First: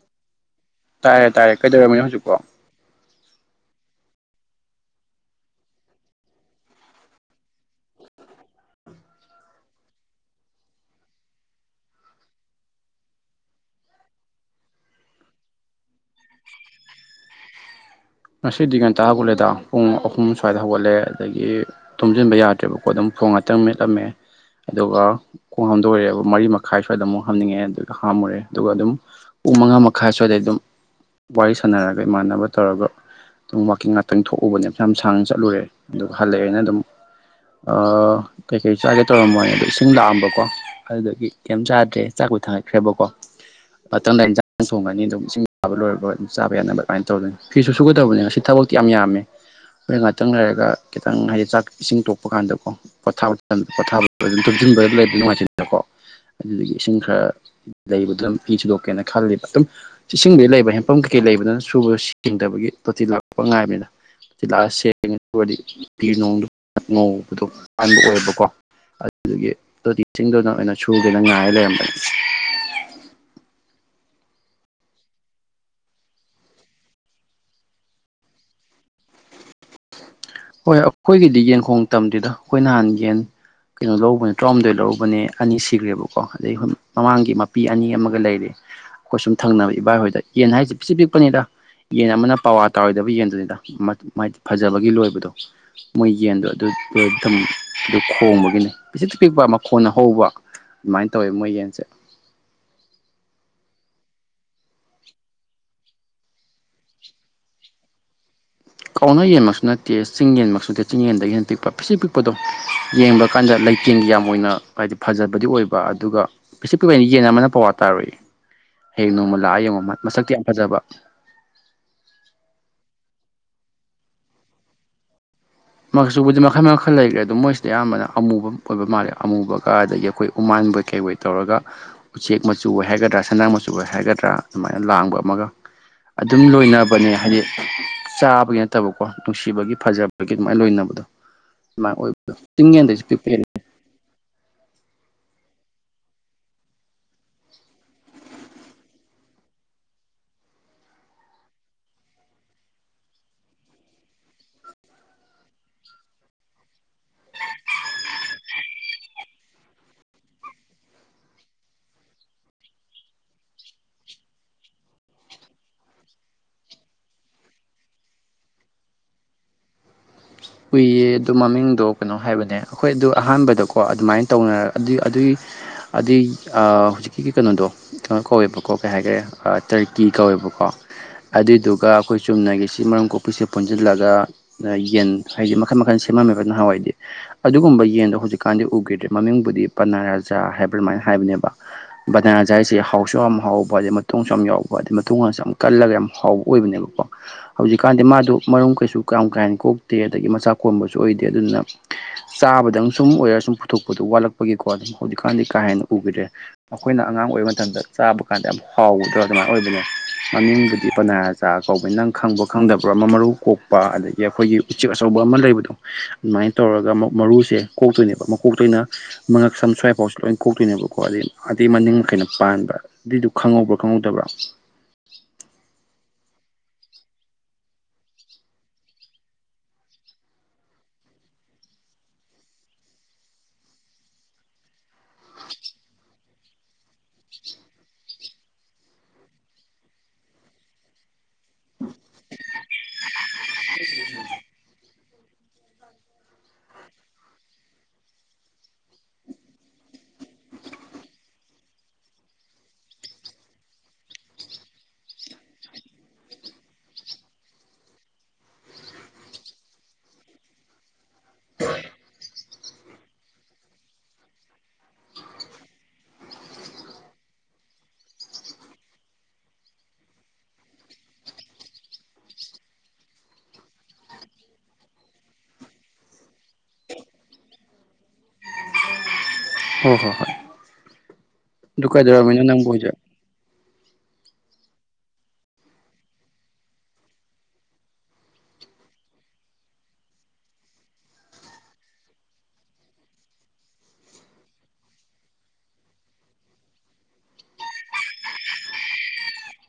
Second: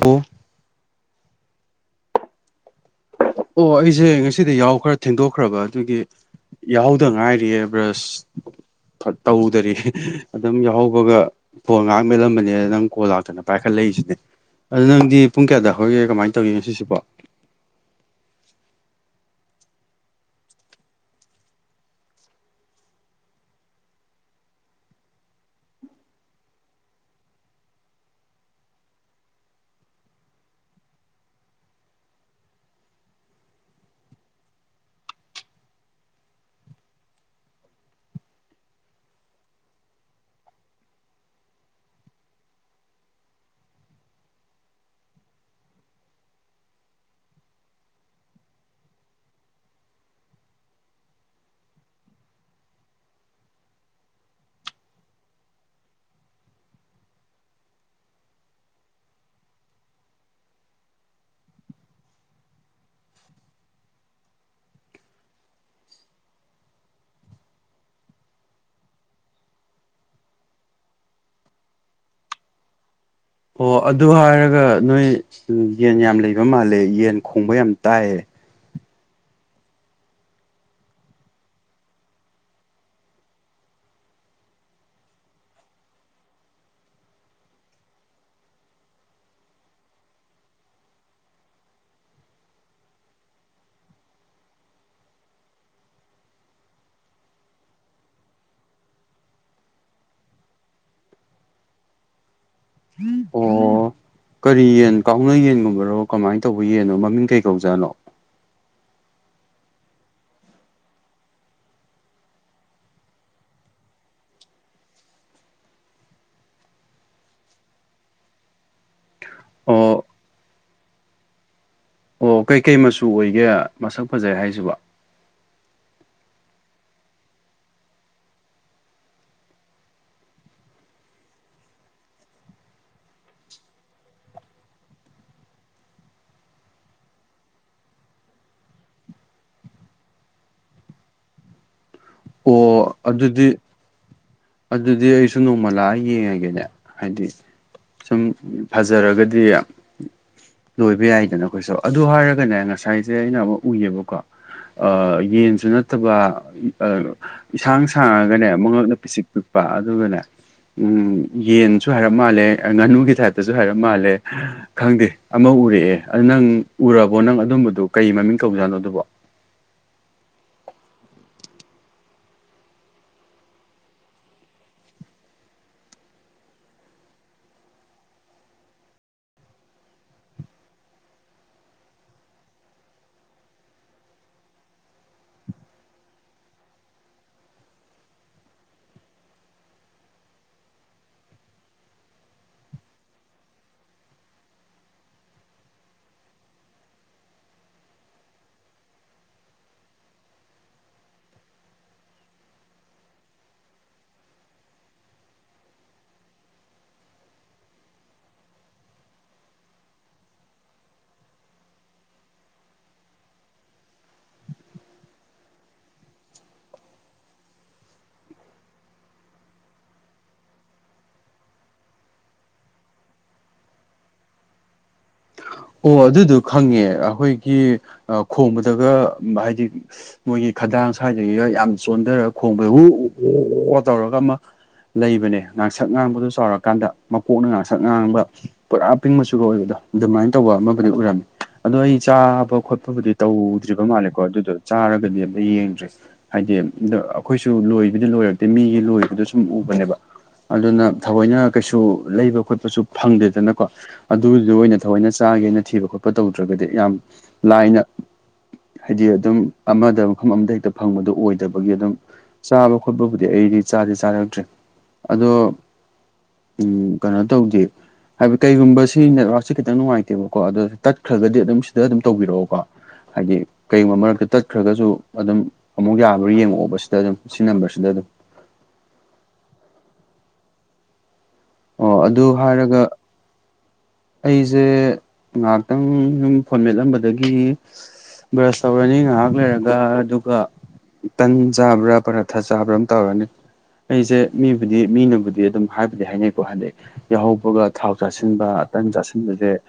ꯑꯣ ꯇꯥꯔꯦ ꯇꯥꯔꯦ ꯀꯩꯗꯧꯔꯝꯃꯤꯅꯣ ꯍꯧꯖꯤꯛꯄꯣ ꯑꯣ ꯑꯩꯁꯦ ꯉꯁꯤꯗꯤ ꯌꯥꯎꯈ꯭ꯔ ꯊꯦꯡꯗꯣꯛꯈ꯭ꯔꯕ ꯑꯗꯨꯒꯤ ꯌꯥꯎꯗ ꯉꯥꯏꯔꯤꯌꯦ ꯕ꯭ꯔꯁ ꯇꯧꯗꯔꯤ ꯑꯗꯨꯝ ꯌꯥꯎꯍꯧꯕꯒ ꯐꯣꯟ ꯉꯥꯛ ꯃꯦꯜꯂꯝꯕꯅꯤꯅ ꯅꯪ ꯀꯣꯜ ꯂꯥꯛꯇꯅ ꯄꯥꯏꯈꯠꯂ ꯑꯩꯁꯤꯅꯦ ꯑꯗꯨ ꯅꯪꯗꯤ ꯄꯨꯡ ꯀꯌꯥꯗ ꯍꯧꯒꯦ ꯀꯃꯥꯏꯅ ꯇꯧꯒꯦ ꯉꯁꯤꯁꯤꯕꯣ ꯉꯁꯤꯗꯤ ꯉꯟꯇꯥꯒꯠꯂꯦꯗ ꯄꯨꯡ ꯑꯍꯨꯝ ꯁ꯭ꯋꯥꯏꯗ ꯍꯧꯒꯠꯂꯦ ꯑꯗꯒꯤ ꯇꯨꯝꯁꯤꯟꯕ ꯌꯥꯗ꯭ꯔꯦꯕꯀꯣ ꯑꯗꯨꯝ ꯈꯣꯡ ꯉꯥꯛꯇꯪ ꯃꯦꯠꯂꯝꯃꯦ ꯑꯗꯨꯒ ꯈꯣꯡ ꯍꯥꯝꯗꯣꯏꯔꯦꯕ ꯃꯔꯤ ꯃꯈꯥꯏ ꯁ꯭ꯋꯥꯏꯗ ꯑꯃꯨꯛ ꯍꯥꯝꯅꯤꯡꯉꯦ ꯑꯗꯨꯒ ꯍꯥꯝꯃꯨꯔꯦ ꯑꯗꯨꯒ ꯑꯗꯨꯝ ꯄꯨꯡ ꯃꯉꯥ ꯃꯈꯥꯏ ꯁ꯭ꯋꯥꯏꯗꯏ ꯑꯗꯨꯝ ꯋꯥꯔꯤ ꯁꯥꯟꯅꯔꯒ ꯏꯃꯥꯟꯅꯕ ꯇꯧꯔꯒ ꯑꯗꯨꯝ ꯋꯥꯋꯀꯤꯡ ꯉꯥꯛꯇꯪ ꯊꯣꯛꯎꯕꯅꯦ ꯃ ꯁꯥꯡꯅ ꯆꯠꯂꯨꯔꯦ ꯑꯗꯨꯒ ꯍꯜꯂꯛꯑꯦꯅ ꯑꯗꯨꯝ ꯀꯩꯀꯩ ꯆꯥꯒꯦ ꯇꯧꯔꯝꯃꯣꯏꯅꯦ ꯑꯗꯣ ꯏꯁꯤꯡ ꯂꯥꯛꯑꯝꯕꯀꯣ ꯑꯗꯨꯗꯒꯤ ꯀꯩꯝ ꯆꯥꯗ꯭ꯔꯦ ꯊꯥꯈ꯭ꯔꯦꯕꯀꯣ ꯃꯗ ꯌꯦꯟꯖꯥꯡ ꯊꯣꯡꯒꯅꯤ ꯑꯗꯨꯝ ꯏꯁꯤꯡ ꯆꯥꯕ ꯂꯣꯏ ꯑꯗꯨꯝ ꯆꯥ ꯌꯥꯅꯕ ꯑꯗꯨꯃꯥꯏꯅ ꯇꯧꯗꯣꯏꯅꯤ ꯐꯤ ꯁꯨ ꯁꯨꯒꯗꯕꯅꯦ ꯉꯁꯤ ꯊꯕꯛꯇꯤ ꯌꯥꯝ ꯌꯥꯝꯃꯦ ꯍꯣꯔꯣꯏ ꯉꯥꯛꯇꯪ ꯂꯩꯔꯒ ꯈꯤꯇꯪ ꯍꯥꯏꯗꯤ ꯆꯥꯛ ꯏꯁꯤꯡ ꯇꯣꯛꯄ ꯀꯥꯟꯗꯀꯣ ꯄꯣꯊꯥꯕ ꯃꯇꯝꯗ ꯄꯣ ꯑꯗꯨ ꯑꯟꯕꯗ ꯂꯩꯕ ꯅꯨꯡꯉꯥꯏꯁꯤꯗꯅꯀꯣ ꯑꯗꯨꯗꯒꯤ ꯏꯁꯤꯡ ꯈꯔ ꯂꯩꯕ ꯑꯗꯨꯝ ꯍ ꯁꯨꯗꯣꯛꯀꯦꯅ ꯈꯜꯂꯤꯕ ꯑꯗꯨꯝ ꯏꯁꯤꯡꯕꯨꯗꯤ ꯂꯩꯕ ꯍꯦꯟꯐꯝ ꯀꯩꯩ ꯀ ꯂꯩꯕꯅꯤꯅ ꯁꯨꯕꯗ ꯁꯦꯡꯗꯕꯒꯤ ꯇꯣꯇꯤ ꯂꯥꯛꯄ ꯉꯥꯏꯕꯅꯤꯅ ꯁꯤ ꯂꯥꯛꯑꯒ ꯁꯦꯡꯉꯔꯗꯤ ꯐꯤꯅꯨꯡꯗꯨ ꯉꯧꯕꯗꯣ ꯄꯥꯟꯕꯥꯟꯕ ꯑꯣꯏꯕꯀꯣ ꯑꯗꯨꯒꯤ ꯇꯣꯇꯤꯁꯤꯡꯗꯨꯅ ꯑꯣꯏꯅ ꯁꯨꯗꯅ ꯉꯥꯏꯔ ꯂꯩꯔꯝꯕꯅꯤ ꯑꯣ ꯑꯗꯨ ꯍꯥꯏꯔꯒ ꯅꯣꯏ ꯌꯦꯟ ꯌꯥꯝ ꯂꯩꯕ ꯃꯥꯜꯂꯦ ꯌꯦꯟ ꯈꯣꯡꯕ ꯌꯥꯝ ꯇꯥꯏꯌꯦ ꯍꯣꯏ ꯑꯩꯈꯣꯏꯒꯤꯗꯤ ꯌꯦꯟꯈꯣꯡ ꯇꯝꯗꯗ ꯑꯩꯈꯣꯏ ꯅꯍꯥꯟ ꯌꯦꯟ ꯀꯩꯅꯣ ꯂꯧꯕꯅꯦ ꯇꯔꯥꯍꯨꯝꯗꯣꯏ ꯂꯧꯕꯅꯦ ꯑꯅꯤ ꯁꯤꯈ꯭ꯔꯦꯕꯀꯣ ꯑꯗꯩ ꯃꯃꯥꯡꯒꯤ ꯃꯄꯤ ꯑꯅꯤ ꯑꯃꯒ ꯂꯩꯔꯦ ꯑꯩꯈꯣꯏ ꯁꯨꯝ ꯊꯪꯅꯕ ꯏꯕꯥꯏ ꯍꯣꯏꯗ ꯌꯦꯟ ꯍꯥꯏꯁꯦ ꯄꯤꯛꯁꯤ ꯄꯤꯛꯄꯅꯤꯗ ꯌꯦꯟ ꯑꯃꯅ ꯄꯋꯥ ꯇꯥꯔꯣꯏꯗꯕ ꯌꯦꯟꯗꯨꯅꯤꯗ ꯃꯥꯗꯤ ꯐꯖꯕꯒꯤ ꯂꯣꯏꯕꯗꯣ ꯃꯣꯏ ꯌꯦꯟꯗꯣ ꯑꯗꯨꯝ ꯑꯗꯨ ꯈꯣꯡꯕꯒꯤꯅꯤ ꯄꯤꯁꯤꯛ ꯄꯤꯛꯄ ꯃꯈꯣꯟꯅ ꯍꯧꯕ ꯑꯗꯨꯃꯥꯏꯅ ꯇꯧꯋꯦ ꯃꯣꯏ ꯌꯦꯟꯁꯦ ꯑꯣ ꯀꯔꯤ ꯌꯦꯟ ꯀꯥꯎꯅ ꯌꯦꯟꯒꯨꯝꯕꯔꯣ ꯀꯃꯥꯏꯅ ꯇꯧꯕ ꯌꯦꯟꯅꯣ ꯃꯃꯤꯡ ꯀꯩ ꯀꯧꯖꯥꯠꯅꯣ ꯀꯥꯎꯅ ꯌꯦꯟꯕꯁꯨ ꯅꯠꯇꯦ ꯆꯤꯡ ꯌꯦꯟꯕꯁꯨ ꯅꯠꯇꯦ ꯆꯤꯡ ꯌꯦꯟꯗꯒꯤꯅ ꯄꯤꯛꯄ ꯐꯤꯤꯁ ꯄꯤꯛꯄꯗꯣ ꯌꯦꯡꯕ ꯀꯥꯟꯗꯠ ꯂꯩꯇꯦꯡ ꯌꯥꯝ ꯑꯣꯏꯅ ꯍꯥꯏꯗꯤ ꯐꯖꯕꯗꯤ ꯑꯣꯏꯕ ꯑꯗꯨꯒ ꯄ꯭ꯊꯤ ꯄꯤꯛꯩꯅ ꯌꯦꯟ ꯑꯃꯅ ꯄꯋꯥ ꯇꯥꯔꯛꯏ ꯍꯌꯦꯡ ꯅꯣꯡꯃ ꯂꯥꯛꯑ ꯌꯦꯡꯉꯃ ꯑꯣ ꯃꯁꯛꯇꯤ ꯌꯥꯝ ꯐꯖꯕ ꯑꯣ ꯀꯩꯀꯩ ꯃꯆꯨ ꯑꯣꯏꯒꯦ ꯃꯁꯛ ꯐꯖꯩ ꯍꯥꯏꯁꯤꯕ ꯃꯁꯨꯕꯨꯗꯤ ꯃꯈꯜ ꯃꯈꯜ ꯂꯩꯈ꯭ꯔꯦ ꯑꯗꯨ ꯃꯣꯏꯁꯤꯗ ꯑꯌꯥꯝꯕꯅ ꯑꯃꯨꯕ ꯑꯣꯏꯕ ꯃꯥꯜꯂꯦ ꯑꯃꯨꯕꯒ ꯑꯗꯒꯤ ꯑꯩꯈꯣꯏ ꯎꯃꯥꯟ ꯟꯕꯣꯏ ꯀꯩꯕꯩ ꯇꯧꯔꯒ ꯎꯆꯦꯛ ꯃꯆꯨ ꯑꯣꯏ ꯍꯥꯏꯒꯗ꯭ꯔꯥ ꯁꯅꯥ ꯃꯆꯨ ꯑꯣꯏ ꯍꯥꯏꯒꯗ꯭ꯔꯥ ꯑꯗꯨꯃꯥꯏꯅ ꯂꯥꯡꯕ ꯑꯃꯒ ꯑꯗꯨꯝ ꯂꯣꯏꯅꯕꯅꯦ ꯍꯥꯏꯗꯤ ꯆꯥꯕꯒꯤ ꯅꯠꯇꯕꯀꯣ ꯅꯨꯡꯁꯤꯕꯒꯤ ꯐꯖꯕ ꯥꯏꯅ ꯂꯣꯏꯅꯕꯗꯣ ꯑꯗꯨꯃꯥꯏ ꯑꯣꯏꯕꯗ ꯆꯤꯡ ꯑꯣ ꯌꯦꯟꯗꯩꯁꯨ ꯄꯤꯛꯄ ꯑꯗꯨꯗꯤ ꯑꯗꯨꯗꯤ ꯑꯩꯁꯨ ꯅꯣꯡꯃꯂꯥ ꯌꯦꯡꯉꯒꯦꯅꯦ ꯍꯥꯏꯗꯤ ꯁꯨꯝ ꯐꯖꯔꯒꯗꯤ ꯂꯣꯏꯕ ꯌꯥꯏꯗꯅ ꯑꯩꯈꯣꯏꯁꯨ ꯑꯗꯨ ꯍꯥꯏꯔꯒꯅꯦ ꯉꯁꯥꯏꯁꯦ ꯑꯩꯅ ꯑꯃꯨꯛ ꯎꯏꯌꯦꯕꯀꯣ ꯌꯦꯟꯁꯨ ꯅꯠꯇꯕ ꯏꯁꯁꯥꯡ ꯁꯥꯡꯉꯒꯅꯦ ꯃꯉꯛꯅ ꯄꯤꯁꯤꯛ ꯏꯄꯥ ꯑꯗꯨꯒꯅꯦ ꯎꯝ ꯌꯦꯟꯁꯨ ꯍꯥꯏꯔꯞ ꯃꯥꯜꯂꯦ ꯉꯥꯅꯨꯒꯤ ꯇꯥꯏꯞꯇꯁꯨ ꯍꯥꯏꯔꯞ ꯃꯥꯜꯂꯦ ꯈꯪꯗꯦ ꯑꯃ ꯎꯔꯛꯑꯦ ꯑꯗꯨ ꯅꯪ ꯎꯔꯕꯣ ꯅꯪ ꯑꯗꯨꯝꯕꯗꯨꯣ ꯀꯩ ꯃꯃꯤꯡ ꯇꯧꯖꯥꯠꯅꯣ ꯑꯗꯨꯕꯣ [unintelligible] [inaudible] ꯎꯨꯏꯌꯦ ꯑꯗꯨ ꯃꯃꯤꯡꯗꯣ ꯀꯩꯅꯣ ꯍꯥꯏꯕꯅꯦ ꯑꯩꯈꯣꯏ ꯑꯗꯨ ꯑꯍꯥꯟꯕꯗꯀꯣ ꯑꯗꯨꯃꯥꯏꯅ ꯇꯧꯅꯔ ꯑꯗꯨꯏ ꯑꯗꯨꯒꯤ ꯑꯗꯨꯩ ꯍꯧꯖꯤꯛꯀꯤ ꯀꯩꯅꯣꯗꯣ ꯀꯩꯅꯣ ꯀꯧꯋꯦꯕꯀꯣ ꯀꯩ ꯍꯥꯏꯈꯔꯦ ꯇꯔꯀꯤ ꯀꯧꯋꯦꯕ ꯀꯣ ꯑꯗꯨꯏꯗꯨꯒ ꯑꯩꯈꯣꯏ ꯆꯨꯝꯅꯒꯤꯁꯤ ꯃꯔꯝ ꯀꯣꯛꯄꯤꯁꯦ ꯄꯨꯟꯁꯤꯜꯂꯒ ꯌꯦꯟ ꯍꯥꯏꯗꯤ ꯃꯈꯜ ꯃꯈꯜ ꯁꯦꯝꯃꯝꯃꯦꯕ ꯅꯍꯥꯟꯋꯥꯏꯗꯤ ꯑꯗꯨꯒꯨꯝꯕ ꯌꯦꯟꯗꯣ ꯍꯧꯖꯤꯛꯀꯥꯟꯗꯤ ꯎꯈꯤꯗ꯭ꯔꯦ ꯃꯃꯤꯡꯕꯨꯗꯤ ꯄꯅꯥꯔꯥꯖ ꯍꯥꯏꯕ ꯑꯗꯨꯃꯅ ꯍꯥꯏꯕꯅꯦꯕ ꯕꯅꯥꯅꯥ ꯖꯥ ꯍꯥꯏꯁꯦ ꯍꯥꯎꯁꯨ ꯌꯥꯝ ꯍꯥꯎꯕ ꯑꯗꯩ ꯃꯇꯨꯡꯁꯨ ꯌꯥꯝ ꯌꯥꯎꯕ ꯑꯗ ꯃꯇꯨꯡ ꯀꯜꯂꯒ ꯌꯥꯝ ꯍꯥꯎꯕ ꯑꯣꯏꯕꯅꯦꯕꯀꯣ ꯍꯧꯖꯤꯛꯀꯥꯟꯗꯤ ꯃꯥꯗꯣ ꯃꯔꯨꯝ ꯀꯩꯁꯨ ꯀꯔꯝ ꯀꯥꯏꯅꯣꯛ ꯠꯇꯦ ꯑꯗꯒꯤ ꯃꯆꯥ ꯀꯣꯝꯕꯁꯨ ꯑꯣꯏꯗꯦ ꯑꯗꯨꯅ ꯆꯥꯕꯗꯪ ꯁꯨꯝ ꯑꯣꯏꯔꯒ ꯁꯨꯝ ꯄꯨꯊꯣꯛꯄꯗꯣ ꯋꯥꯠꯂꯛꯄꯒꯤꯀꯣ ꯑꯗꯨꯝ ꯍꯧꯖꯤꯛꯀꯥꯟꯗꯤ ꯀꯥ ꯍꯦꯟꯅ ꯎꯈꯤꯗꯔꯦ ꯑꯩꯈꯣꯏꯅ ꯑꯉꯥꯡ ꯑꯣꯏꯔꯤꯕ ꯃꯇꯝꯗ ꯆꯥꯕ ꯀꯥꯟꯗ ꯌꯥꯝ ꯍꯥꯎꯗ꯭ꯔꯥ ꯑꯗꯨꯃꯥꯏꯅ ꯑꯣꯏꯕꯅꯦ ꯃꯃꯤꯡꯗꯨꯗꯤ ꯄꯟꯔ ꯆꯥꯒ ꯀꯧꯕꯅꯤ ꯅꯪ ꯈꯪꯕ ꯈꯪꯗꯕ꯭ꯔꯥ ꯑꯃ ꯃꯔꯨ ꯀꯣꯛꯄ ꯑꯗꯒꯤ ꯑꯩꯈꯣꯏꯒꯤ ꯎꯆꯦꯛ ꯑꯆꯧꯕ ꯑꯃ ꯂꯩꯕꯗꯣ ꯑꯗꯨꯃꯥꯏꯅ ꯇꯧꯔꯒ ꯑꯃꯨꯛ ꯃꯔꯨꯁꯦ ꯀꯣꯛꯇꯣꯏꯅꯦꯕ ꯑꯃꯨ ꯀꯣꯛꯇꯣꯏꯅ ꯃꯉꯛꯁꯝ ꯁ꯭ꯋꯥꯏꯐꯥꯎꯁꯦ ꯂꯣꯏ ꯀꯣꯛꯇꯣꯏꯅꯦꯕꯀꯣ ꯑꯩ ꯑꯗꯩ ꯃꯅꯤꯡ ꯀꯩꯅ ꯄꯥꯟꯕ ꯑꯗꯨꯏꯗꯨꯣ ꯈꯪꯍꯧꯕ꯭ꯔꯥ ꯈꯪꯍꯧꯗꯕ꯭ꯔꯥ [unintelligible] [inaudible] ꯑꯣ ꯑꯗꯨꯗꯣ ꯈꯪꯉꯦ ꯑꯩꯈꯣꯏꯒꯤ ꯈꯣꯝꯕꯗꯒ ꯍꯥꯏꯗꯤ ꯃꯣꯏꯒꯤ ꯈꯗꯥꯡ ꯉꯁꯥꯏꯗꯒꯤꯒ ꯌꯥꯝ ꯆꯣꯟꯊꯔꯒ ꯈꯣꯡꯕꯩ ꯍ ꯑꯣ ꯑꯣ ꯇꯧꯔꯒ ꯑꯃ ꯂꯩꯕꯅꯦ ꯉꯥꯡꯁꯛ ꯉꯥꯡꯕꯗꯨ ꯆꯥꯎꯔꯀꯥꯟꯗ ꯃꯀꯣꯛꯅ ꯉꯥꯡꯁꯛ ꯉꯥꯡꯕ ꯄꯨꯔꯥ ꯄꯤꯡ ꯃꯆꯒ ꯑꯣꯏꯕꯗꯣ ꯑꯗꯨꯃꯥꯏꯅ ꯇꯧꯕ ꯑꯃꯕꯨꯗꯤ ꯎꯔꯝꯃꯤ ꯑꯗꯣ ꯑꯩ ꯆꯥꯕ ꯈꯣꯠꯄꯕꯨꯗꯤ ꯇꯧꯗ꯭ꯔꯤꯕ ꯃꯥꯜꯂꯦꯀꯣ ꯑꯗꯨꯗꯣ ꯆꯥꯔꯒꯗꯤ ꯑꯝꯇ ꯌꯦꯡꯗ꯭ꯔꯦ ꯍꯥꯏꯗꯤ ꯑꯗ ꯑꯩꯈꯣꯏꯁꯨ ꯂꯣꯏꯕꯗꯤ ꯂꯣꯏꯔꯛꯇꯦ ꯃꯤꯒꯤ ꯂꯣꯏꯕꯗꯨ ꯁꯨꯝ ꯎꯕꯅꯦꯕ ꯑꯗꯨꯅ ꯊꯑꯣꯏꯅ ꯀꯩꯁꯨ ꯂꯩꯕ ꯈꯣꯠꯄꯁꯨ ꯐꯪꯗꯦꯗꯅꯀꯣ ꯑꯗꯨꯗꯨ ꯑꯣꯏꯅ ꯊꯑꯣꯏꯅ ꯆꯥꯒꯦꯅ ꯊꯤꯕ ꯈꯣꯠꯄ ꯇꯧꯗ꯭ꯔꯒꯗꯤ ꯌꯥꯝ ꯂꯥꯏꯅ ꯍꯥꯏꯗꯤ ꯑꯗꯨꯝ ꯑꯃꯗ ꯃꯐꯝ ꯑꯃꯗ ꯍꯦꯛꯇ ꯐꯪꯕꯗꯣ ꯑꯣꯏꯗꯕꯒꯤ ꯑꯗꯨꯝ ꯆꯥꯕ ꯈꯣꯠꯄꯕꯨꯗꯤ ꯑꯩꯗꯤ ꯆꯥꯗꯤꯦ ꯆꯥꯔꯛꯇ꯭ꯔꯦ ꯑꯗꯣ ꯎꯝ ꯀꯩꯅꯣ ꯇꯧꯗꯦ ꯍꯥꯏꯕꯗꯤ ꯀꯩꯒꯨꯝꯕꯕꯁꯤ ꯅꯦꯠꯋꯥꯛꯁꯤꯦ ꯈꯤꯇꯪ ꯅꯨꯡꯉꯥꯏꯇꯦ ꯅꯠꯇꯦꯕꯀꯣ ꯑꯗꯣ ꯇꯠꯈ꯭ꯔꯒꯗꯤ ꯑꯗꯨꯝ ꯁꯤꯗ ꯑꯗꯨꯝ ꯇꯧꯕꯤꯔꯛꯑꯣꯀꯣ ꯍꯥꯏꯗꯤ ꯀꯩꯒꯨꯝꯕ ꯃꯔꯛꯇ ꯆꯠꯈ꯭ꯔꯒꯁꯨ ꯑꯗꯨꯝ ꯑꯃꯨꯛ ꯌꯥꯕ꯭ꯔ ꯌꯦꯡꯉꯛꯑꯣꯕꯁꯤꯗ ꯑꯗꯨꯝ ꯁꯤ ꯅꯝꯕꯔꯁꯤꯗ ꯑꯗꯨꯝ ꯍ ꯍꯣ ꯍꯣꯏ [inaudible] ꯑꯣ ꯑꯗꯨ ꯀꯩꯗꯧꯔꯝꯃꯤꯅꯣ ꯅꯪꯕꯨ ꯍꯥꯏꯔꯒ ꯍꯧꯖꯤꯛ ꯑꯩꯁꯦ ꯉꯥꯏꯍꯥꯛꯇꯪ ꯁꯨꯝ ꯐꯣꯟ ꯃꯦꯠꯂꯝꯕꯗꯒꯤ ꯕ꯭ꯔꯁ ꯇꯧꯔꯅꯤ ꯉꯥꯏꯍꯥꯛ ꯂꯩꯔꯒ ꯑꯗꯨꯒ ꯇꯟ ꯆꯥꯕ꯭ꯔꯥ ꯄꯔꯥꯊꯥ ꯆꯥꯕ꯭ꯔꯥ ꯑꯃ ꯇꯧꯔꯅꯤ ꯑꯩꯁꯦ ꯃꯤꯕꯨꯗꯤ ꯃꯤꯅꯕꯨꯗꯤ ꯑꯗꯨꯝ ꯍꯥꯏꯕꯨꯗꯤ ꯍꯥꯏꯅꯩ ꯍꯥꯏꯗꯤ ꯌꯥꯎꯍꯧꯕꯒ ꯊꯥꯎ ꯆꯥꯁꯤꯟꯕ ꯑꯇꯪ ꯆꯥꯁꯤꯟꯕꯁꯦ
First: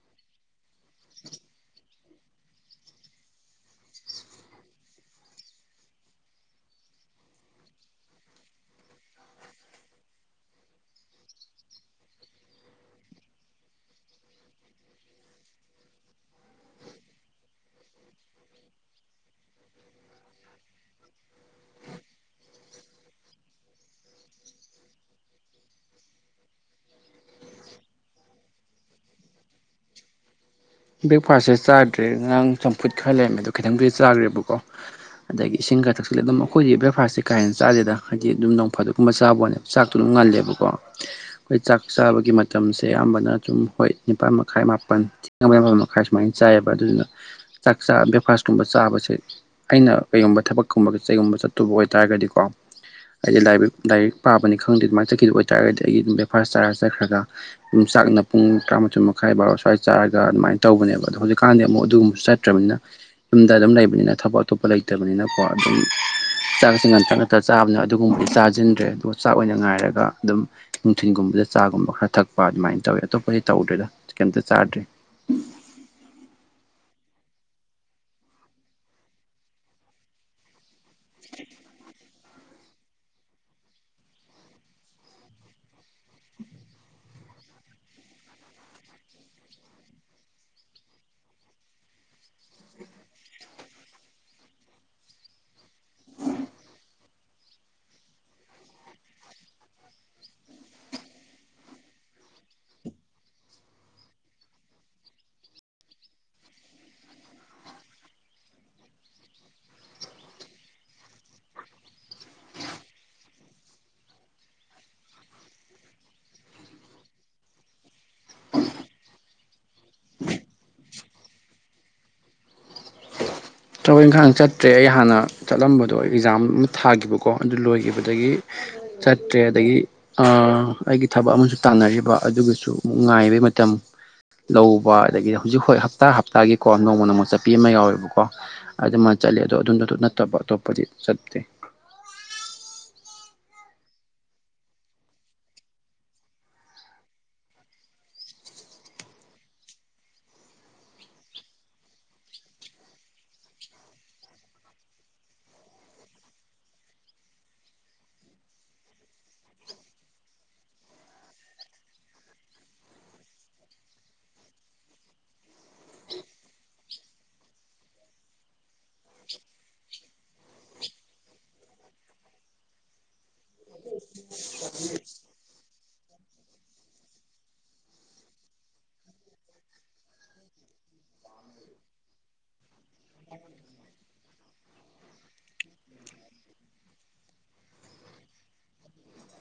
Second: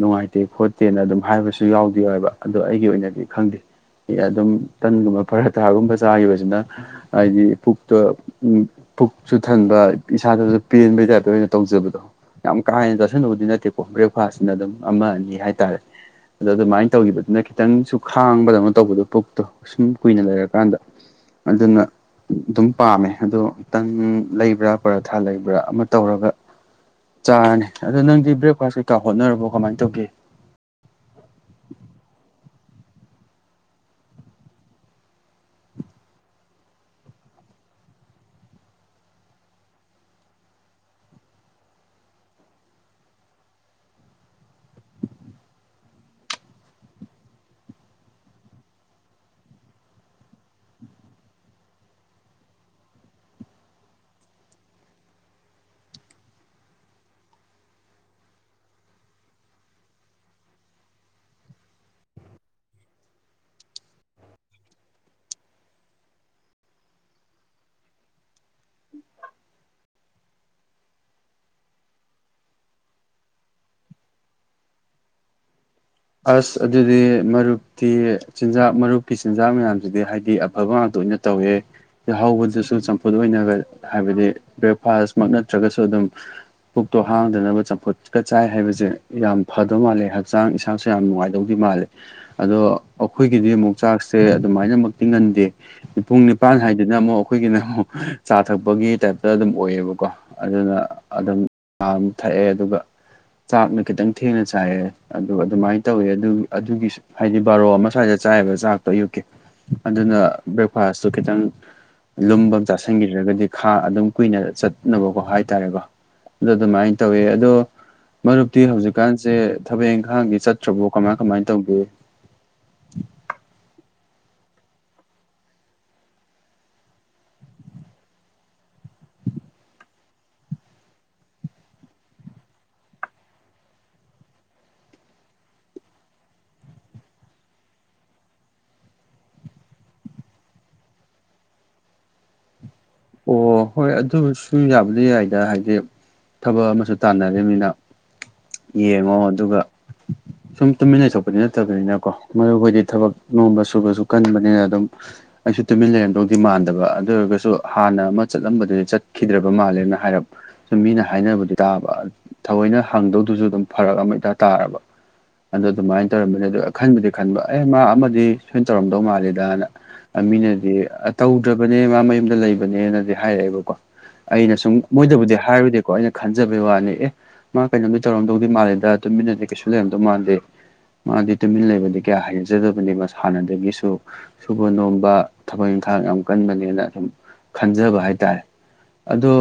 ꯅꯨꯡꯉꯥꯏꯇꯦ ꯈꯣꯠꯇꯦ ꯦꯅ ꯑꯗꯨꯝ ꯍꯥꯏꯕꯁꯨ ꯌꯥꯎꯗꯣ ꯍꯥꯏꯕ ꯑꯗꯣ ꯑꯩꯒꯤ ꯑꯣꯏꯅꯗꯤ ꯈꯪꯗꯦ ꯑꯗꯨꯝ ꯇꯟꯒꯨꯝꯕ ꯐꯔ ꯊꯥꯒꯨꯝꯕ ꯆꯥꯈꯤꯕꯁꯤꯅ ꯍꯥꯏꯗꯤ ꯄꯨꯛꯇꯣ ꯎ ꯄꯨꯛꯁꯨ ꯊꯟꯕ ꯏꯁꯥꯗꯁꯨ ꯄꯦꯟꯕꯩ ꯇꯥꯏꯞꯇ ꯑꯣꯏꯅ ꯇꯧꯖꯕꯗꯣ ꯌꯥꯝ ꯀꯥ ꯍꯦꯟꯅ ꯆꯥꯥꯁꯟꯅꯨꯕꯗꯤ ꯅꯠꯇꯦꯀꯣ ꯕ꯭ꯔꯦꯛꯐꯥꯁꯁꯤꯅ ꯑꯗꯨꯝ ꯑꯃ ꯑꯅꯤ ꯍꯥꯏꯇꯥꯔꯦ ꯑꯗ ꯑꯗꯨꯃꯥꯏꯅ ꯇꯧꯈꯤꯕꯗꯨꯅ ꯈꯤꯇꯪꯁꯨ ꯈꯥꯡꯕꯗꯧꯅ ꯇꯧꯕꯗꯣ ꯄꯨꯛꯇꯣ ꯁꯨꯝ ꯀꯨꯏꯅ ꯂꯩꯔꯀꯥꯟꯗ ꯑꯗꯨꯅ ꯑꯗꯨꯝ ꯄꯥꯝꯃꯦ ꯑꯗꯣ ꯇꯪꯟ ꯂꯩꯕ꯭ꯔꯥ ꯄꯔꯥꯊꯥ ꯂꯩꯕ꯭ꯔꯥ ꯑꯃ ꯇꯧꯔꯒ ꯆꯥꯔꯅꯤ ꯑꯗꯣ ꯅꯪꯗꯤ ꯕ꯭ꯔꯦꯛꯐꯥꯁ ꯀꯩꯀꯥ ꯍꯣꯠꯅꯔꯕꯣ ꯀꯃꯥꯏꯅ ꯇꯧꯒꯦ ꯕ꯭ꯔꯦꯛꯐꯥꯁꯁꯦ ꯆꯥꯗ꯭ꯔꯦ ꯑꯔꯥꯡ ꯆꯝꯐꯨꯠ ꯈꯔ ꯂꯩꯔꯝꯃꯦ ꯑꯗꯣ ꯈꯤꯇꯪꯗꯤꯗꯤ ꯆꯥꯈ꯭ꯔꯦꯕꯀꯣ ꯑꯗꯒꯤ ꯏꯁꯤꯡ ꯀꯩ ꯀꯊꯛꯁꯤꯂ ꯑꯗꯨꯝ ꯑꯩꯈꯣꯏꯗꯤ ꯕ꯭ꯔꯦꯛꯐꯥꯁꯁ ꯀꯥꯦ ꯆꯗꯦꯗ ꯍꯥꯏꯗꯤ ꯑꯗꯨꯝꯅꯣꯡ ꯐꯥꯛꯒꯨꯝꯕ ꯆꯥꯕꯣꯅꯦꯕ ꯆꯥꯛꯇ ꯉꯜꯂꯦꯕꯀꯣ ꯑꯩꯈꯣꯏ ꯆꯥꯛ ꯆꯥꯕꯒꯤ ꯃꯇꯝꯁꯦ ꯑꯌꯥꯝꯕꯅ ꯁꯨꯝ ꯍꯣꯏ ꯅꯤꯄꯥꯥꯟ ꯃꯈꯥꯏ ꯃꯥꯄꯜ ꯐꯝ ꯃꯈꯥꯏ ꯁꯨꯃꯥꯏꯅ ꯆꯥꯏꯑꯕ ꯑꯗꯨꯗꯨꯅ ꯆꯥꯛ ꯆꯥ ꯕ꯭ꯔꯦꯛꯐꯥꯁ ꯀꯨꯝꯕ ꯆꯥꯕꯁꯦ ꯑꯩꯅ ꯀꯩꯒꯨꯝꯕ ꯊꯒꯨꯝ ꯆꯇꯨꯕ ꯑꯣꯏꯔꯒꯗꯤꯀꯣ ꯑꯩꯗꯤ ꯂꯥꯏꯔꯤꯛ ꯄꯥꯕꯅꯤ ꯈꯪꯗꯦ ꯑꯗꯨꯃꯥꯏꯅ ꯆꯠꯈꯤꯈꯤꯕ ꯑꯣꯏꯇꯥꯥꯔꯒꯗꯤ ꯑꯩ ꯑꯗꯨ ꯕꯦꯐꯔꯁ ꯆꯥꯔ ꯆꯠꯈ꯭ꯔꯒ ꯆꯥꯛꯅ ꯄꯨꯡ ꯇꯔꯥꯃꯥꯊ ꯃꯈꯥꯏ ꯕꯥꯕ ꯁ꯭ꯋꯥꯏ ꯆꯥꯔ ꯑꯗꯨꯃꯥꯏꯅ ꯇꯧꯕꯅꯦꯕ ꯑꯗꯣ ꯍꯧꯖꯤꯛꯀꯥꯟꯗꯤ ꯑꯃꯨꯛ ꯑꯗꯨꯒꯨꯝꯕꯁꯨ ꯆꯠꯇ꯭ꯔꯕꯅꯤꯅ ꯌꯨꯝꯗ ꯑꯗꯨꯝ ꯂꯩꯕꯅꯤꯅ ꯊꯕꯛ ꯑꯇꯣꯞꯄ ꯂꯩꯇꯕꯅꯤꯅ ꯑꯄ ꯑꯗꯨꯝ ꯆꯥꯛꯁꯤ ꯉꯟꯇꯛ ꯉꯥꯛꯇꯛ ꯆꯥꯕꯅ ꯑꯗꯨꯒꯨꯝꯕꯗꯤ ꯆꯥꯁꯤꯟꯗ꯭ꯔꯦ ꯑꯗꯨꯒ ꯆꯥꯛ ꯑꯣꯏꯅ ꯉꯥꯏꯔꯒ ꯑꯗꯨꯝ ꯅꯨꯡꯊꯤꯟꯒꯨꯝꯕꯗ ꯆꯥꯒꯨꯝꯕ ꯈꯔ ꯊꯛꯄ ꯑꯗꯨꯃꯥꯏꯅ ꯇꯧꯋꯤ ꯑꯇꯣꯞꯄꯁ ꯇꯧꯗ꯭ꯔꯦꯗ ꯀꯩꯝꯇ ꯆꯥꯗ꯭ꯔꯤ ꯑꯁ ꯑꯗꯨꯗꯤ ꯃꯔꯨꯞꯇꯤ ꯆꯤꯟꯖꯥꯛ ꯃꯔꯨꯞꯀꯤ ꯆꯤꯟꯖꯥꯛ ꯃꯌꯥꯝꯁꯤꯗꯤ ꯍꯥꯏꯗꯤ ꯑꯐꯕꯇ ꯇꯣꯏꯅ ꯇꯧꯋꯦ ꯍꯧꯕꯗꯨꯁꯨ ꯆꯝꯐꯨꯠ ꯑꯣꯏꯅ ꯍꯥꯏꯕꯗꯤ ꯕ꯭ꯔꯦꯛꯐꯥꯁꯃꯛ ꯅꯠꯇ꯭ꯔꯒꯁꯨ ꯑꯗꯨꯝ ꯄꯨꯛꯇꯣ ꯍꯥꯡꯗꯅꯕ ꯆꯝꯐꯨꯠꯀ ꯆꯥꯏ ꯍꯥꯏꯕꯁꯦ ꯌꯥꯝ ꯐꯗꯕ ꯃꯥꯜꯂꯦ ꯍꯛꯆꯥꯡ ꯏꯁꯥꯡ ꯌꯥꯝ ꯅꯨꯡꯉꯥꯏꯗꯧꯗꯤ ꯃꯥꯜꯂꯦ ꯑꯗꯣ ꯑꯩꯈꯣꯏꯒꯤꯗꯤ ꯑꯃꯨꯛ ꯆꯥꯛꯁꯦ ꯑꯗꯨꯃꯥꯏꯅꯃꯛ ꯇꯤꯡꯍꯟꯗꯦ ꯄꯨꯡ ꯅꯤꯄꯥꯟ ꯍꯥꯏꯗꯅ ꯑꯃꯨꯛ ꯑꯩꯈꯣꯏꯒꯤꯅ ꯑꯃꯨꯛ ꯆꯥ ꯊꯛꯄꯒꯤ ꯇꯥꯏꯞꯇ ꯑꯗꯨꯝ ꯑꯣꯏꯌꯦꯕꯀꯣ ꯑꯗꯨꯅ ꯑꯗꯨꯝ ꯆꯥ ꯊꯛꯑꯦ ꯑꯗꯨꯒ ꯆꯥꯛꯅ ꯈꯤꯇꯪ ꯊꯦꯡꯅ ꯆꯥꯏꯑꯦ ꯑꯗꯨꯒ ꯑꯗꯨꯃꯥꯏꯅ ꯇꯧꯏꯦ ꯑꯗꯨ ꯑꯗꯨꯒꯤꯁꯨ ꯍꯥꯏꯗꯤ ꯕꯥꯔꯣ ꯑꯃ ꯁ꯭ꯋꯥꯏꯗ ꯆꯥꯏꯕ ꯆꯥꯛꯇꯣ ꯑꯌꯨꯛꯀꯤ ꯑꯗꯨꯅ ꯕ꯭ꯔꯦꯛꯐꯥꯁꯇꯨ ꯈꯤꯇꯪ ꯂꯨꯝꯕ ꯆꯥꯥꯁꯟꯈꯤꯗ꯭ꯔꯒꯗꯤ ꯈꯥ ꯑꯗꯨꯝ ꯀꯨꯏꯅ ꯆꯠꯅꯕꯀꯣ ꯍꯥꯏꯇꯥꯔꯦꯀꯣ ꯑꯗꯨ ꯑꯗꯨꯃꯥꯏꯅ ꯇꯧꯋꯦ ꯑꯗꯣ ꯃꯔꯨꯞꯇꯤ ꯍꯧꯖꯤꯛꯀꯥꯟꯁꯦ ꯊꯕꯛ ꯏꯪꯈꯥꯡꯒꯤ ꯆꯠ ꯆꯧꯕꯣ ꯀꯃꯥꯏ ꯀꯃꯥꯏꯅ ꯇꯧꯒꯦ ꯇ꯭ꯔꯥꯕꯦꯜ ꯏꯪꯈꯥꯡ ꯆꯠꯇ꯭ꯔꯦ ꯑꯩ ꯍꯥꯟꯅ ꯆꯠꯂꯝꯕꯗꯣ ꯑꯦꯛꯖꯥꯝ ꯑꯃ ꯊꯥꯈꯤꯕꯀꯣ ꯑꯗꯨ ꯂꯣꯏꯈꯤꯕꯗꯒꯤ ꯆꯠꯇ꯭ꯔꯦ ꯑꯗꯒꯤ ꯑꯩꯒꯤ ꯊꯕꯛ ꯑꯃꯁꯨ ꯇꯥꯟꯅꯔꯤꯕ ꯑꯗꯨꯒꯤꯁꯨ ꯑꯃꯨꯛ ꯉꯥꯏꯕꯩ ꯃꯇꯝ ꯂꯧꯕ ꯑꯗꯒꯤꯗꯤ ꯍꯧꯖꯤꯛ ꯍꯣꯏ ꯍꯞꯇꯥ ꯍꯞꯇꯥꯒꯤꯀꯣ ꯅꯣꯡꯃ ꯅꯣꯡꯃ ꯆꯠꯄꯤ ꯑꯃ ꯌꯥꯎꯋꯦꯕꯀꯣ ꯑꯗꯨꯗꯤ ꯃꯥ ꯆꯠꯂꯤ ꯑꯗꯣ ꯑꯗꯨꯗꯁꯨ ꯅꯠꯇꯕ ꯑꯇꯣꯞꯄꯗꯤ ꯆꯠꯇꯦ ꯑꯣ ꯍꯣꯏ ꯑꯗꯨ ꯁꯨꯝ ꯌꯥꯕꯗꯤ ꯌꯥꯏꯗ ꯍꯥꯏꯗꯤ ꯊꯕꯛ ꯑꯃꯁꯨ ꯇꯥꯟꯅꯅꯤꯅ ꯌꯦꯡꯉꯣ ꯑꯗꯨꯒ ꯁꯨꯝ ꯇꯨꯃꯤꯟꯅ ꯂꯩꯊꯣꯛꯄꯗꯤ ꯅꯠꯇꯕꯅꯤꯅꯀꯣ ꯃꯔ ꯑꯩꯣꯏꯗꯤ ꯊꯕꯛ ꯅꯣꯝꯕ ꯁꯨꯕꯁꯨ ꯀꯟꯕꯅꯤꯅ ꯑꯗꯨꯝ ꯑꯩꯁꯨ ꯇꯨꯃꯤꯟ ꯂꯩꯔꯝꯗꯧꯗꯤ ꯃꯥꯟꯗꯕ ꯑꯗꯨ ꯑꯣꯏꯔꯒꯁꯨ ꯍꯥꯟꯅ ꯑꯃ ꯆꯠꯂꯝꯕꯗꯨꯗꯤ ꯆꯠꯈꯤꯗ꯭ꯔꯕ ꯃꯥꯜꯂꯦꯅ ꯍꯥꯏꯔꯞ ꯁꯨꯝ ꯃꯤꯅ ꯍꯥꯏꯅꯕꯗꯤ ꯇꯥꯕ ꯊ ꯑꯩꯈꯣꯏꯅ ꯍꯪꯗꯧꯗꯨꯁꯨ ꯑꯗꯨꯝ ꯐꯔꯛ ꯑꯃ ꯏꯇꯥ ꯇꯥꯔꯕ ꯑꯗꯨꯗ ꯑꯗꯨꯃꯥꯏꯅ ꯇꯧꯔꯝꯕꯅꯤ ꯑꯗꯨ ꯈꯟꯕꯗꯤ ꯈꯟꯕ ꯑꯦ ꯃꯥ ꯑꯃꯗꯤ ꯁꯣꯏꯅ ꯇꯧꯔꯝꯗꯧ ꯃꯥꯂꯦꯗꯅ ꯃꯤꯅꯗꯤ ꯇꯧꯗ꯭ꯔꯕꯅꯦ ꯃꯥ ꯃꯌꯨꯝꯗ ꯂꯩꯕꯅꯦꯅꯗꯤ ꯍꯥꯏꯔꯛꯑꯦꯕꯀꯣ ꯑꯩꯅ ꯁꯨꯝ ꯃꯣꯏꯗꯕꯨꯗꯤ ꯍꯥꯏꯔꯨꯗꯦꯀꯣ ꯑꯩꯅ ꯈꯟꯖꯕꯩ ꯋꯥꯅꯤ ꯑꯦ ꯃꯥ ꯀꯩꯅꯣꯝꯗꯤ ꯇꯧꯔꯝꯗꯧꯗꯤ ꯃꯥꯜꯂꯦꯗ ꯇꯨꯃꯤꯟꯅꯗꯤ ꯀꯩꯁꯨ ꯂꯩꯔꯝꯗꯧ ꯃꯥꯥꯟꯗꯦ ꯃꯥꯗꯤ ꯇꯨꯃꯤꯟ ꯂꯩꯕꯗꯤ ꯀꯌꯥ ꯍꯅꯖꯗꯕꯅꯤ ꯃꯥ ꯁꯥꯟꯅꯗꯒꯤꯁꯨ ꯁꯨꯕ ꯅꯣꯝꯕ ꯊꯕꯛ ꯈꯊꯥꯡ ꯌꯥꯝ ꯀꯟꯕꯅꯦꯅ ꯑꯗꯨꯨꯝ ꯈꯟꯖꯕ ꯍꯥꯏꯇꯥꯔꯦ ꯑꯗꯣ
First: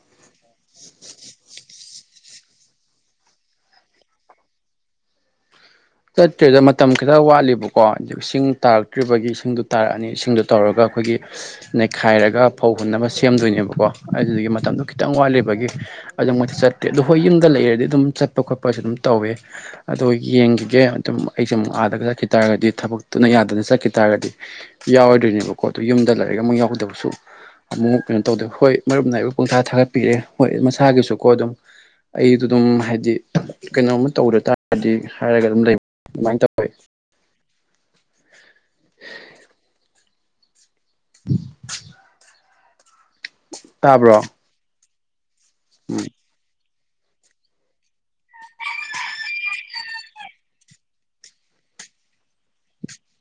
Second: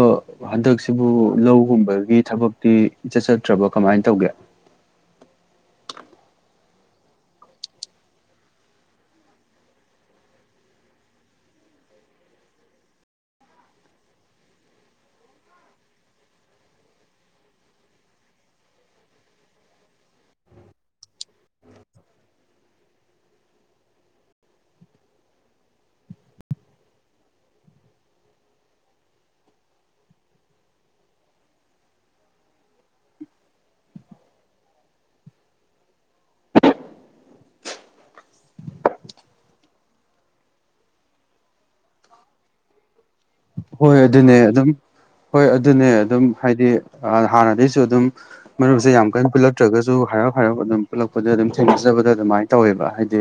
ꯍꯟꯗꯛꯁꯤꯕꯨ ꯂꯧꯒꯨꯝꯕꯒꯤ ꯊꯕꯛꯇꯤꯆꯠ ꯆꯠꯇ꯭ꯔꯕ ꯀꯃꯥꯏꯅ ꯇꯧꯒꯦ [unintelligible] ꯆꯠꯇ꯭ꯔꯦꯗ ꯃꯇꯝ ꯈꯤꯇ ꯋꯥꯠꯂꯤꯕꯀꯣ ꯑꯗꯨ ꯏꯁꯤꯡ ꯇꯥꯔꯛꯇ꯭ꯔꯤꯕꯒꯤ ꯏ ꯁꯤꯡꯗꯣ ꯇꯥꯔꯛꯑꯅꯤ ꯏꯁꯤꯡꯗꯨꯣ ꯇꯧꯔꯒ ꯑꯩꯈꯣꯏꯒꯤ ꯅꯩꯈꯥꯏꯔꯒ ꯐꯧ ꯍꯨꯟꯅꯕ ꯁꯦꯝꯗꯣꯏꯅꯦꯕꯀꯣ ꯑꯗꯨꯗꯒꯤ ꯃꯇꯝꯗꯨꯣ ꯈꯤꯇꯪ ꯋꯥꯠꯂꯤꯕꯒꯤ ꯑꯗꯨ ꯃꯣꯏꯗꯤ ꯆꯠꯇꯦ ꯑ ꯍꯣꯏ ꯌꯨꯝꯗ ꯂꯩꯔꯗꯤ ꯑꯗꯨꯝ ꯆꯠꯄ ꯈꯣꯠꯄꯁꯨ ꯑꯗꯨꯝ ꯇꯧꯋꯦ ꯑꯗꯣ ꯌꯦꯡꯒꯤ ꯑꯗꯨꯝ ꯑꯩꯁꯦ ꯑꯃꯨꯛ ꯑꯥꯗꯒ ꯆꯠꯈꯤ ꯇꯥꯔꯒꯗꯤ ꯊꯕꯛꯇꯨꯅ ꯌꯥꯗꯅ ꯆꯠꯈꯤ ꯇꯥꯔꯒꯗꯤ ꯌꯥꯎꯔꯣꯏꯗꯣꯏꯅꯦꯕꯀꯣ ꯗꯨ ꯌꯨꯝꯗ ꯂꯩꯔꯒ ꯑꯃꯨ ꯌꯥꯎꯗꯕꯁꯨ ꯑꯃꯨꯛ ꯀꯩꯅꯣ ꯇꯧꯗ ꯍꯣꯏ ꯃꯔꯨꯞ ꯅ ꯑꯩꯕꯨ ꯄꯨꯡꯊꯥ ꯊꯥꯒꯠꯄꯤꯔꯦ ꯍꯣꯏ ꯃꯁꯥꯒꯤꯁꯨꯀꯣ ꯑꯗꯨꯝ ꯑꯩꯗꯨ ꯗꯨꯝ ꯍꯥꯏꯗꯤ ꯀꯩꯅꯣꯝꯃ ꯇꯧꯔ ꯇꯥꯔꯗꯤ ꯍꯥꯏꯔꯒ ꯂꯩ ꯑꯗꯨꯃꯥꯏꯟ ꯇꯧꯋꯤ ꯎ ꯍꯣꯏ ꯑꯗꯨꯅꯦ ꯑꯗꯨꯝ ꯍꯣꯏ ꯑꯗꯨꯅꯦ ꯎꯝ ꯑꯗꯨꯝ ꯍꯥꯏꯗꯤ ꯑ ꯍꯥꯟꯅꯗꯩꯁꯨ ꯑꯗꯨꯝ ꯃꯔꯨꯞꯁꯦ ꯌꯥꯝ ꯀꯟ ꯄꯨꯂꯛꯇ꯭ꯔꯒꯁꯨ ꯍꯥꯏꯔꯞ ꯍꯥꯏꯔꯞ ꯑꯗꯨꯝ ꯄꯨꯜꯂꯛꯄꯗ ꯑꯗꯨꯝ ꯊꯦꯡꯅꯖꯔ ꯒꯕꯗ ꯑꯗꯨꯃꯥꯏꯟ ꯇꯧꯋꯦꯕ ꯍꯥꯏꯗꯤ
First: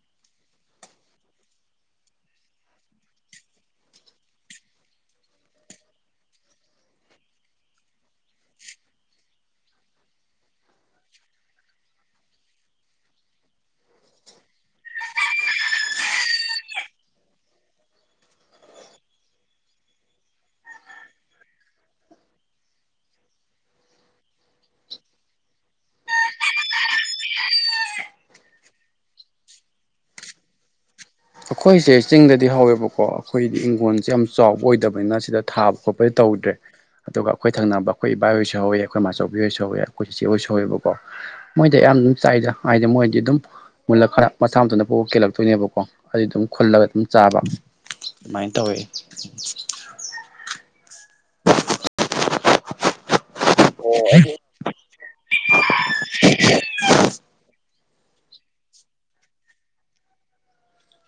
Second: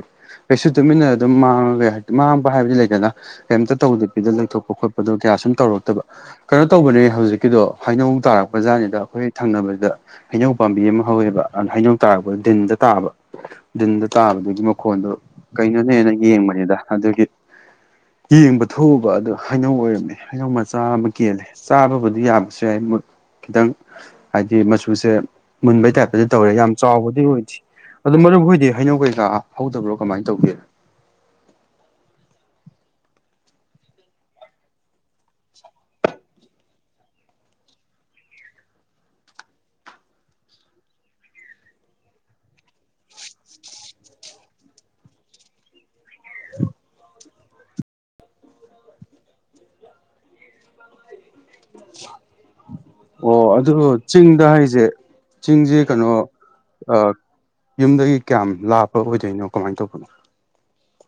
ꯀꯩꯁꯨ ꯇꯨꯃꯤꯟꯅ ꯑꯗꯨꯝ ꯃꯥꯡꯉꯒ ꯂꯩ ꯍꯥꯏꯗꯤ ꯃꯥꯡꯕ ꯍꯥꯏꯕꯗꯤ ꯂꯩꯗꯅ ꯀꯩꯏꯝ ꯇꯧꯗꯄꯤꯗ ꯂꯩꯊꯣꯛꯄ ꯈꯣꯠ ꯄꯗꯣ ꯀꯌꯥ ꯁꯨꯝ ꯇꯧꯔꯛꯇꯕ ꯀꯩꯅꯣ ꯇꯧꯕꯅꯦ ꯍꯧꯖꯤꯛꯀꯤꯗꯣ ꯍꯩꯅꯧ ꯇꯥꯔꯛꯄ ꯖꯥꯠꯅꯤꯗ ꯑꯈꯣꯏ ꯊꯪꯅꯕꯖꯤꯗ ꯍꯩꯅꯧ ꯄꯥꯝꯕꯤ ꯑꯃ ꯍꯧꯋꯦꯕ ꯑꯅ ꯍꯩꯅꯧ ꯇꯥꯔꯛꯄꯗ ꯗꯤꯟꯗ ꯇꯥꯕ ꯗꯤꯟꯗ ꯇꯥꯕꯗꯨꯒꯤ ꯃꯈꯣꯟ ꯗꯨ ꯀꯩꯅꯣꯅꯦ ꯍꯦꯅ ꯌꯦꯡꯕꯅꯤꯗ ꯑꯗꯨꯒꯤ ꯌꯦꯡꯕ ꯊꯣꯛꯎꯕ ꯑꯗꯨ ꯍꯩꯅꯧ ꯑꯣꯏꯔꯝꯃꯦ ꯍꯩꯅꯧ ꯃꯆꯥ ꯑꯃ ꯀꯦꯜꯂꯦ ꯆꯥꯕꯕꯨꯗꯤ ꯌꯥꯕꯁꯨ ꯌꯥꯏ ꯃꯨꯠ ꯈꯤꯗꯪ ꯍꯥꯏꯗꯤ ꯃꯆꯨꯁꯦ ꯃꯨꯟꯕꯩ ꯇꯥꯏꯞꯇꯗꯤ ꯇꯧꯔꯦ ꯌꯥꯝ ꯆꯥꯎꯕꯗꯤ ꯑꯣꯏꯗꯤ ꯑꯗꯣ ꯃꯔꯨꯞ ꯍꯣꯏꯗꯤ ꯍꯩꯅꯧ ꯀꯩꯀꯥ ꯍꯧꯗꯕ꯭ꯔꯣ ꯀꯃꯥꯏꯟ ꯇꯧꯒꯦ ꯑꯈꯣꯏꯁꯦ ꯆꯤꯡꯗꯗꯤ ꯍꯧꯋꯦꯕꯀꯣ ꯑꯈꯣꯏꯗꯤ ꯏꯡꯒꯣꯟꯁꯦ ꯌꯥꯝ ꯆꯥꯎꯕ ꯑꯣꯏꯗꯕꯅꯤꯅ ꯁꯤꯗ ꯊꯥꯕ ꯈꯣꯠꯄꯗꯤ ꯇꯧꯏ ꯗꯦ ꯑꯗꯨꯒ ꯑꯈꯣꯏ ꯊꯪꯅꯕ ꯑꯈꯣꯏ ꯏꯕꯥꯏ ꯍꯣꯏꯁꯨ ꯍꯧꯋꯦ ꯑꯈꯣꯏ ꯃꯆꯧꯕꯤ ꯑꯣꯏꯁꯨ ꯍꯧꯋꯤ ꯑꯈꯣꯏ ꯆꯤꯆꯦ ꯑꯣꯏꯁꯨ ꯍꯧꯋꯦꯕꯀꯣ ꯃꯣꯏꯗ ꯑꯌ ꯌꯥꯝ ꯆꯥꯏꯗ ꯍꯥꯏꯗꯤ ꯃꯣꯏꯗꯤ ꯑꯗꯨꯝ ꯃꯨꯜꯂ ꯈꯔ ꯃꯊꯥ ꯃꯇꯟꯖ ꯄꯣꯛꯑ ꯀꯦꯜꯂꯛꯇꯣꯏꯅꯦꯕꯀꯣ ꯑꯩ ꯗꯨꯝ ꯈꯨꯜꯂꯒ ꯑꯗꯨꯝ ꯆꯥꯕ ꯑꯗꯨꯃꯥꯏꯟ ꯇꯧꯋꯦ [unintelligible] [inaudible] ꯑꯣ ꯑꯗꯨ ꯆꯤꯡꯗ ꯍꯥꯏꯖꯦ ꯆꯤꯡꯖꯦ ꯀꯅꯣ ꯑꯥ ꯌꯨꯝꯗꯒꯤ ꯀꯌꯥꯝ ꯂꯥꯞꯄ ꯑꯣꯏꯗꯣꯏꯅꯣ ꯀꯃꯥꯏꯟ ꯇꯧꯕꯅꯣ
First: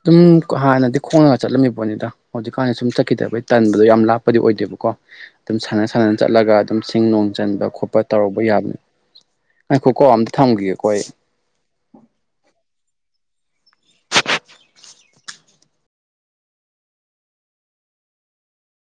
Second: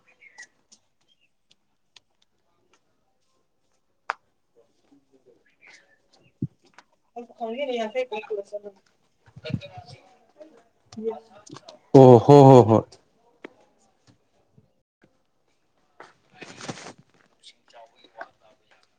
ꯑꯗꯨꯝ ꯍꯥꯟꯅꯗꯤ ꯈꯣꯡꯉꯒ ꯆꯠꯂꯝꯃꯤꯕꯣꯠꯅꯤꯗ ꯍꯧꯖꯤꯛꯀꯥꯟꯗꯤ ꯁꯨꯝ ꯆꯠꯈꯤꯗꯕꯩ ꯇꯟꯕꯗꯣ ꯌꯥꯝ ꯂꯥꯛꯄꯗꯤ ꯑꯣꯏꯗꯦꯕ ꯀꯣ ꯑꯗꯨꯝ ꯁꯥꯟꯅ ꯁꯥꯟꯅꯅ ꯆꯠꯂꯒ ꯑꯗꯨꯝ ꯁꯤꯡ ꯅꯣꯡ ꯆꯟꯕ ꯈꯣꯄ ꯇꯧꯔꯕ ꯌꯥꯕꯅꯤ ꯉꯥꯏꯈꯣꯀꯣ ꯑꯝꯇ ꯊꯝꯒꯤꯒꯦꯀꯣ ꯑꯩ ꯑꯣ ꯍꯣ ꯍꯣ ꯍꯣꯏ [unintelligible]